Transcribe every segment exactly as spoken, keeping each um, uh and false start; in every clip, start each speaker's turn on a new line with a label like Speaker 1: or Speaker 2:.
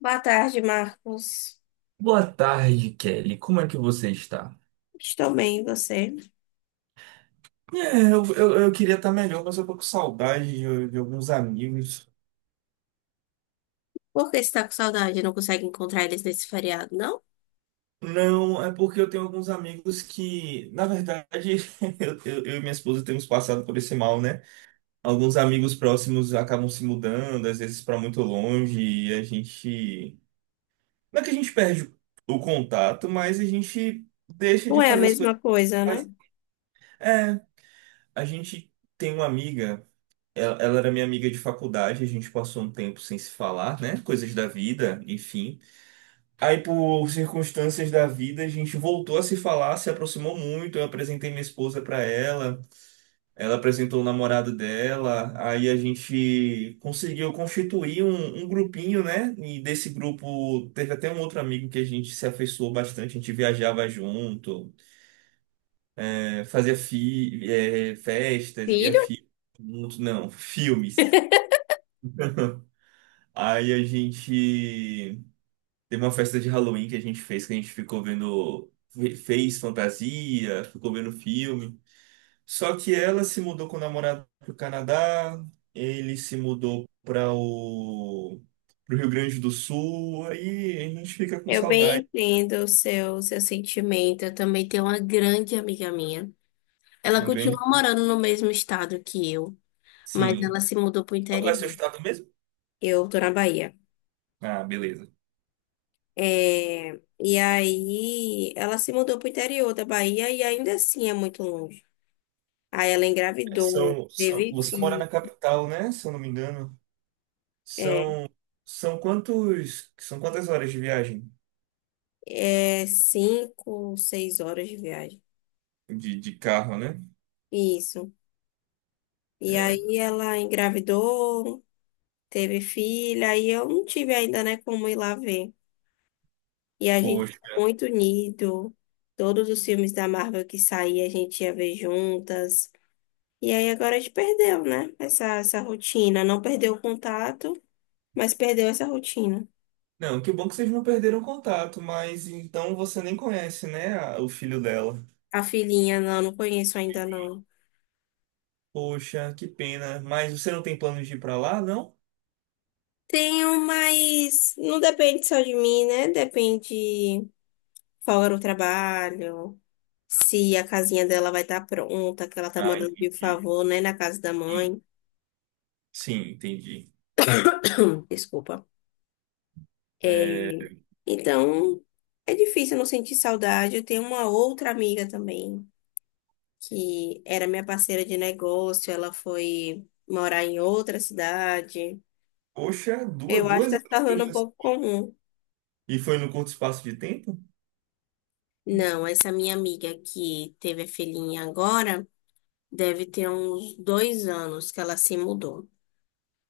Speaker 1: Boa tarde, Marcos.
Speaker 2: Boa tarde, Kelly. Como é que você está?
Speaker 1: Estou bem, e você?
Speaker 2: É, eu, eu, eu queria estar melhor, mas eu tô com saudade de, de alguns amigos.
Speaker 1: Por que você está com saudade? Não consegue encontrar eles nesse feriado, não?
Speaker 2: Não, é porque eu tenho alguns amigos que, na verdade, eu, eu, eu e minha esposa temos passado por esse mal, né? Alguns amigos próximos acabam se mudando, às vezes para muito longe, e a gente. Não é que a gente perde o contato, mas a gente deixa
Speaker 1: Não
Speaker 2: de
Speaker 1: é a
Speaker 2: fazer as coisas.
Speaker 1: mesma
Speaker 2: Que
Speaker 1: coisa, né?
Speaker 2: faz. É, a gente tem uma amiga. Ela, ela era minha amiga de faculdade, a gente passou um tempo sem se falar, né? Coisas da vida, enfim. Aí, por circunstâncias da vida, a gente voltou a se falar, se aproximou muito. Eu apresentei minha esposa para ela, ela apresentou o namorado dela. Aí a gente conseguiu constituir um, um grupinho, né? E desse grupo teve até um outro amigo que a gente se afeiçoou bastante. A gente viajava junto, eh, fazia fi, eh, festas, via
Speaker 1: Filho,
Speaker 2: fi, não, filmes. Aí a gente teve uma festa de Halloween que a gente fez, que a gente ficou vendo, fe- fez fantasia, ficou vendo filme. Só que ela se mudou com o namorado pro Canadá, ele se mudou para o pro Rio Grande do Sul, aí a gente fica com
Speaker 1: eu bem
Speaker 2: saudade.
Speaker 1: entendo o seu, seu sentimento. Eu também tenho uma grande amiga minha. Ela
Speaker 2: No
Speaker 1: continua
Speaker 2: grande,
Speaker 1: morando no mesmo estado que eu, mas ela
Speaker 2: sim.
Speaker 1: se mudou para o
Speaker 2: Qual é o seu
Speaker 1: interior.
Speaker 2: estado mesmo?
Speaker 1: Eu tô na Bahia.
Speaker 2: Ah, beleza.
Speaker 1: É, e aí, ela se mudou para o interior da Bahia e ainda assim é muito longe. Aí ela engravidou,
Speaker 2: São, são,
Speaker 1: teve
Speaker 2: você mora na
Speaker 1: filho.
Speaker 2: capital, né? Se eu não me engano.
Speaker 1: É,
Speaker 2: São, são quantos, são quantas horas de viagem
Speaker 1: é cinco, seis horas de viagem.
Speaker 2: de, de carro, né?
Speaker 1: Isso. E
Speaker 2: É,
Speaker 1: aí ela engravidou, teve filha, e eu não tive ainda, né, como ir lá ver. E a gente ficou
Speaker 2: poxa.
Speaker 1: muito unido. Todos os filmes da Marvel que saía, a gente ia ver juntas. E aí agora a gente perdeu, né? Essa, essa rotina. Não perdeu o contato, mas perdeu essa rotina.
Speaker 2: Não, que bom que vocês não perderam contato, mas então você nem conhece, né, a- o filho dela.
Speaker 1: A filhinha, não, não conheço ainda, não.
Speaker 2: Poxa, que pena. Mas você não tem planos de ir pra lá, não?
Speaker 1: Tenho, mas não depende só de mim, né? Depende. Folga no trabalho, se a casinha dela vai estar pronta, que ela tá
Speaker 2: Ah,
Speaker 1: morando de
Speaker 2: entendi.
Speaker 1: favor, né, na casa da
Speaker 2: Sim,
Speaker 1: mãe.
Speaker 2: sim, entendi.
Speaker 1: Desculpa. É,
Speaker 2: É,
Speaker 1: então, é difícil não sentir saudade. Eu tenho uma outra amiga também, que era minha parceira de negócio, ela foi morar em outra cidade.
Speaker 2: poxa, duas,
Speaker 1: Eu acho que
Speaker 2: duas
Speaker 1: está se tornando um
Speaker 2: empresas.
Speaker 1: pouco comum.
Speaker 2: E foi no curto espaço de tempo?
Speaker 1: Não, essa minha amiga que teve a filhinha agora deve ter uns dois anos que ela se mudou.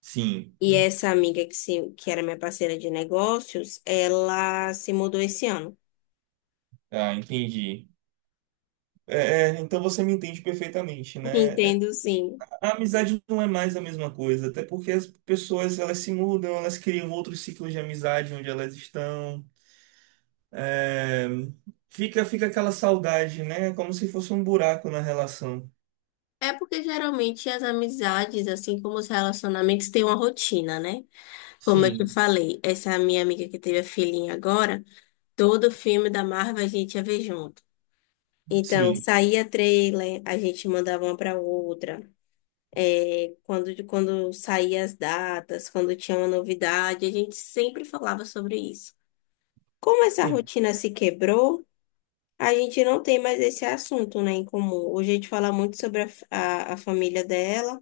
Speaker 2: Sim.
Speaker 1: E essa amiga que, se, que era minha parceira de negócios, ela se mudou esse ano.
Speaker 2: Ah, entendi. É, é, então você me entende perfeitamente, né? É,
Speaker 1: Entendo, sim.
Speaker 2: a amizade não é mais a mesma coisa, até porque as pessoas elas se mudam, elas criam outros ciclos de amizade onde elas estão. É, fica, fica aquela saudade, né? Como se fosse um buraco na relação.
Speaker 1: É porque geralmente as amizades, assim como os relacionamentos, têm uma rotina, né? Como eu te
Speaker 2: Sim,
Speaker 1: falei, essa minha amiga que teve a filhinha agora, todo filme da Marvel a gente ia ver junto. Então,
Speaker 2: sim,
Speaker 1: saía trailer, a gente mandava uma para outra. É, quando, quando saía as datas, quando tinha uma novidade, a gente sempre falava sobre isso. Como essa
Speaker 2: en-
Speaker 1: rotina se quebrou, a gente não tem mais esse assunto, né, em comum. Hoje a gente fala muito sobre a, f- a, a família dela,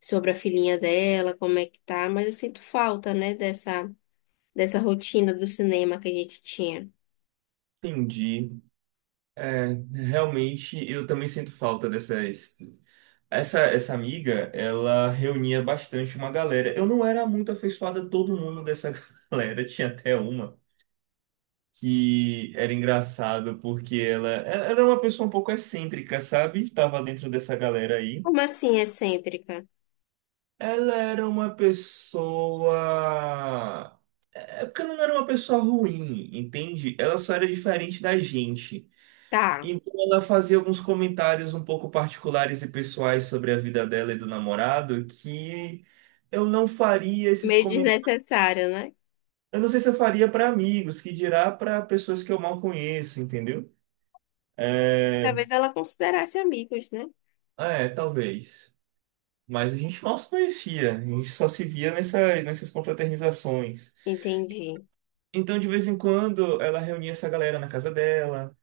Speaker 1: sobre a filhinha dela, como é que tá, mas eu sinto falta, né, dessa, dessa rotina do cinema que a gente tinha.
Speaker 2: entendi. É, realmente, eu também sinto falta dessas. Essa, essa amiga, ela reunia bastante uma galera. Eu não era muito afeiçoada a todo mundo dessa galera. Tinha até uma que era engraçado porque ela, ela era uma pessoa um pouco excêntrica, sabe? Tava dentro dessa galera aí.
Speaker 1: Como assim, excêntrica?
Speaker 2: Ela era uma pessoa. É porque ela não era uma pessoa ruim, entende? Ela só era diferente da gente.
Speaker 1: Tá,
Speaker 2: Então ela fazia alguns comentários um pouco particulares e pessoais sobre a vida dela e do namorado que eu não faria esses
Speaker 1: meio
Speaker 2: comentários.
Speaker 1: desnecessário, né?
Speaker 2: Eu não sei se eu faria para amigos, que dirá para pessoas que eu mal conheço, entendeu? É,
Speaker 1: Talvez ela considerasse amigos, né?
Speaker 2: ah, é, talvez. Mas a gente mal se conhecia, a gente só se via nessa, nessas confraternizações.
Speaker 1: Entendi.
Speaker 2: Então, de vez em quando, ela reunia essa galera na casa dela.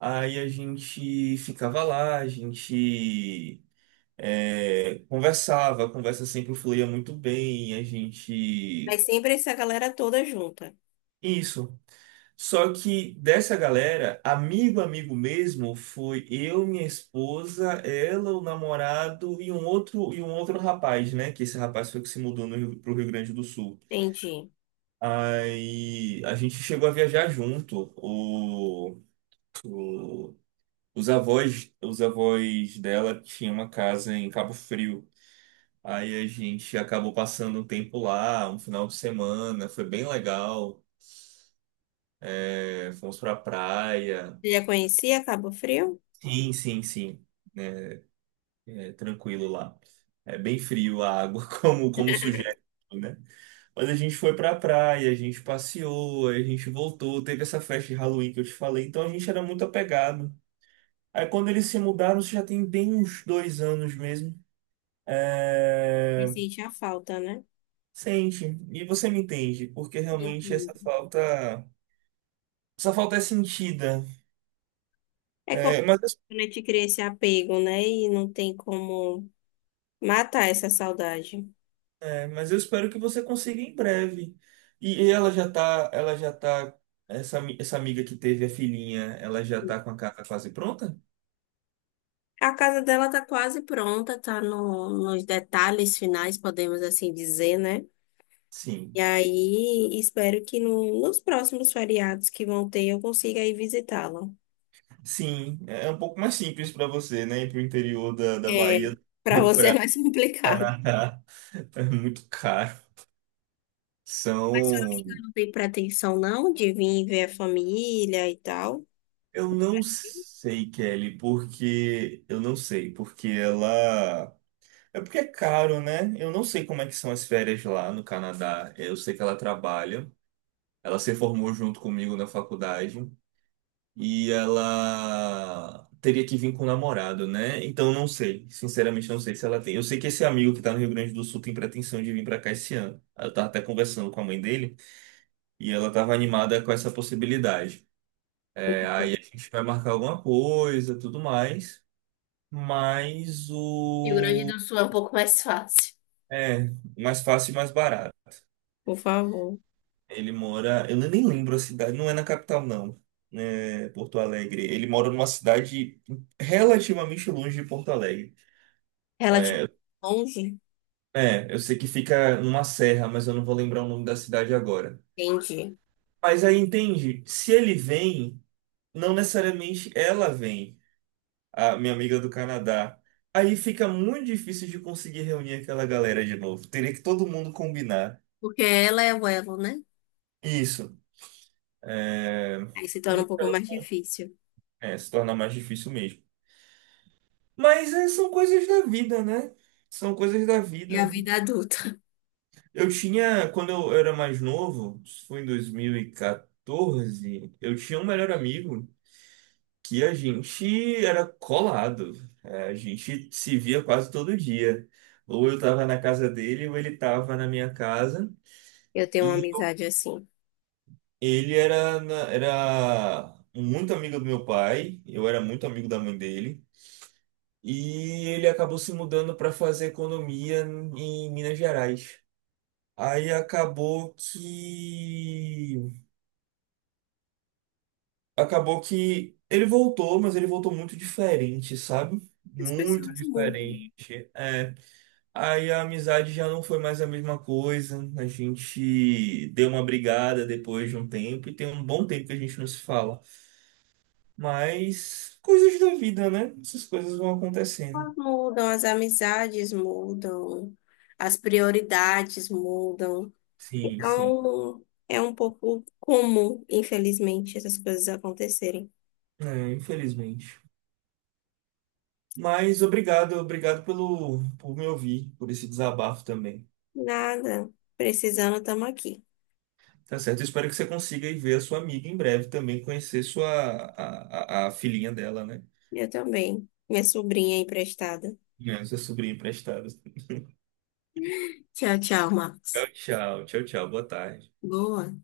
Speaker 2: Aí a gente ficava lá, a gente é, conversava, a conversa sempre fluía muito bem, a
Speaker 1: Mas
Speaker 2: gente.
Speaker 1: sempre essa galera toda junta.
Speaker 2: Isso. Só que dessa galera, amigo, amigo mesmo, foi eu, minha esposa, ela, o namorado e um outro, e um outro rapaz, né? Que esse rapaz foi que se mudou no Rio, pro Rio Grande do Sul.
Speaker 1: Entendi.
Speaker 2: Aí a gente chegou a viajar junto. O, Os avós, os avós dela tinham uma casa em Cabo Frio. Aí a gente acabou passando um tempo lá, um final de semana, foi bem legal. É, fomos pra praia.
Speaker 1: Você já conhecia Cabo Frio?
Speaker 2: Sim, sim, sim. É, é tranquilo lá. É bem frio a água, como, como sugere, né? Mas a gente foi pra praia, a gente passeou, aí a gente voltou, teve essa festa de Halloween que eu te falei, então a gente era muito apegado. Aí quando eles se mudaram, isso já tem bem uns dois anos mesmo.
Speaker 1: Me
Speaker 2: É,
Speaker 1: sentia falta, né?
Speaker 2: sente, e você me entende, porque realmente essa
Speaker 1: Entendi.
Speaker 2: falta, essa falta é sentida.
Speaker 1: É. Quando
Speaker 2: É, mas, eu-
Speaker 1: a gente cria esse apego, né? E não tem como matar essa saudade.
Speaker 2: É, mas eu espero que você consiga em breve. E, e ela já tá, ela já tá, essa, ami- essa amiga que teve a filhinha, ela já tá com a casa quase pronta?
Speaker 1: A casa dela tá quase pronta, tá no- nos detalhes finais, podemos assim dizer, né? E
Speaker 2: Sim.
Speaker 1: aí, espero que no- nos próximos feriados que vão ter, eu consiga ir visitá-la.
Speaker 2: Sim, é é um pouco mais simples para você, né? Ir pro interior da, da
Speaker 1: É,
Speaker 2: Bahia
Speaker 1: para
Speaker 2: e
Speaker 1: você é
Speaker 2: para
Speaker 1: mais complicado.
Speaker 2: Canadá é muito caro. São,
Speaker 1: Não tem pretensão, não, de vir ver a família e tal.
Speaker 2: eu não sei, Kelly, porque eu não sei, porque ela é porque é caro, né? Eu não sei como é que são as férias lá no Canadá. Eu sei que ela trabalha. Ela se formou junto comigo na faculdade e ela teria que vir com o namorado, né? Então eu não sei, sinceramente eu não sei se ela tem. Eu sei que esse amigo que tá no Rio Grande do Sul tem pretensão de vir pra cá esse ano. Eu tava até conversando com a mãe dele e ela tava animada com essa possibilidade. É, aí a gente vai marcar alguma coisa, tudo mais. Mas
Speaker 1: Rio Grande
Speaker 2: o.
Speaker 1: do Sul é um pouco mais fácil.
Speaker 2: É, mais fácil e mais barato.
Speaker 1: Por favor.
Speaker 2: Ele mora. Eu nem lembro a cidade, não é na capital, não. É Porto Alegre. Ele mora numa cidade relativamente longe de Porto Alegre.
Speaker 1: Ela, tipo, longe?
Speaker 2: É, eu sei que fica numa serra, mas eu não vou lembrar o nome da cidade agora.
Speaker 1: Entendi.
Speaker 2: Mas aí entende, se ele vem, não necessariamente ela vem, a minha amiga do Canadá. Aí fica muito difícil de conseguir reunir aquela galera de novo. Teria que todo mundo combinar.
Speaker 1: Porque ela é o elo, né?
Speaker 2: Isso. é,
Speaker 1: Aí se torna um pouco mais difícil.
Speaker 2: É, se torna mais difícil mesmo. Mas é, são coisas da vida, né? São coisas da
Speaker 1: É a
Speaker 2: vida.
Speaker 1: vida adulta.
Speaker 2: Eu tinha, quando eu era mais novo, isso foi em dois mil e quatorze, eu tinha um melhor amigo que a gente era colado. É, a gente se via quase todo dia. Ou eu tava na casa dele, ou ele tava na minha casa.
Speaker 1: Eu tenho uma
Speaker 2: E
Speaker 1: amizade assim.
Speaker 2: ele era, na- era muito amigo do meu pai, eu era muito amigo da mãe dele. E ele acabou se mudando para fazer economia em Minas Gerais. Aí acabou que. Acabou que ele voltou, mas ele voltou muito diferente, sabe?
Speaker 1: As
Speaker 2: Muito
Speaker 1: pessoas mudam.
Speaker 2: diferente. É. Aí a amizade já não foi mais a mesma coisa. A gente deu uma brigada depois de um tempo, e tem um bom tempo que a gente não se fala. Mas coisas da vida, né? Essas coisas vão acontecendo.
Speaker 1: Elas mudam, as amizades mudam, as prioridades mudam.
Speaker 2: Sim, sim.
Speaker 1: Então, é um pouco comum, infelizmente, essas coisas acontecerem.
Speaker 2: É, infelizmente. Mas obrigado, obrigado pelo, por me ouvir, por esse desabafo também.
Speaker 1: Nada. Precisando, estamos aqui.
Speaker 2: Tá certo? Eu espero que você consiga ir ver a sua amiga em breve também, conhecer sua, a, a, a filhinha dela, né?
Speaker 1: Eu também. Minha sobrinha é emprestada.
Speaker 2: É. Sua sobrinha emprestada.
Speaker 1: Tchau, tchau,
Speaker 2: Tchau,
Speaker 1: Marcos.
Speaker 2: tchau, tchau, tchau, boa tarde.
Speaker 1: Boa.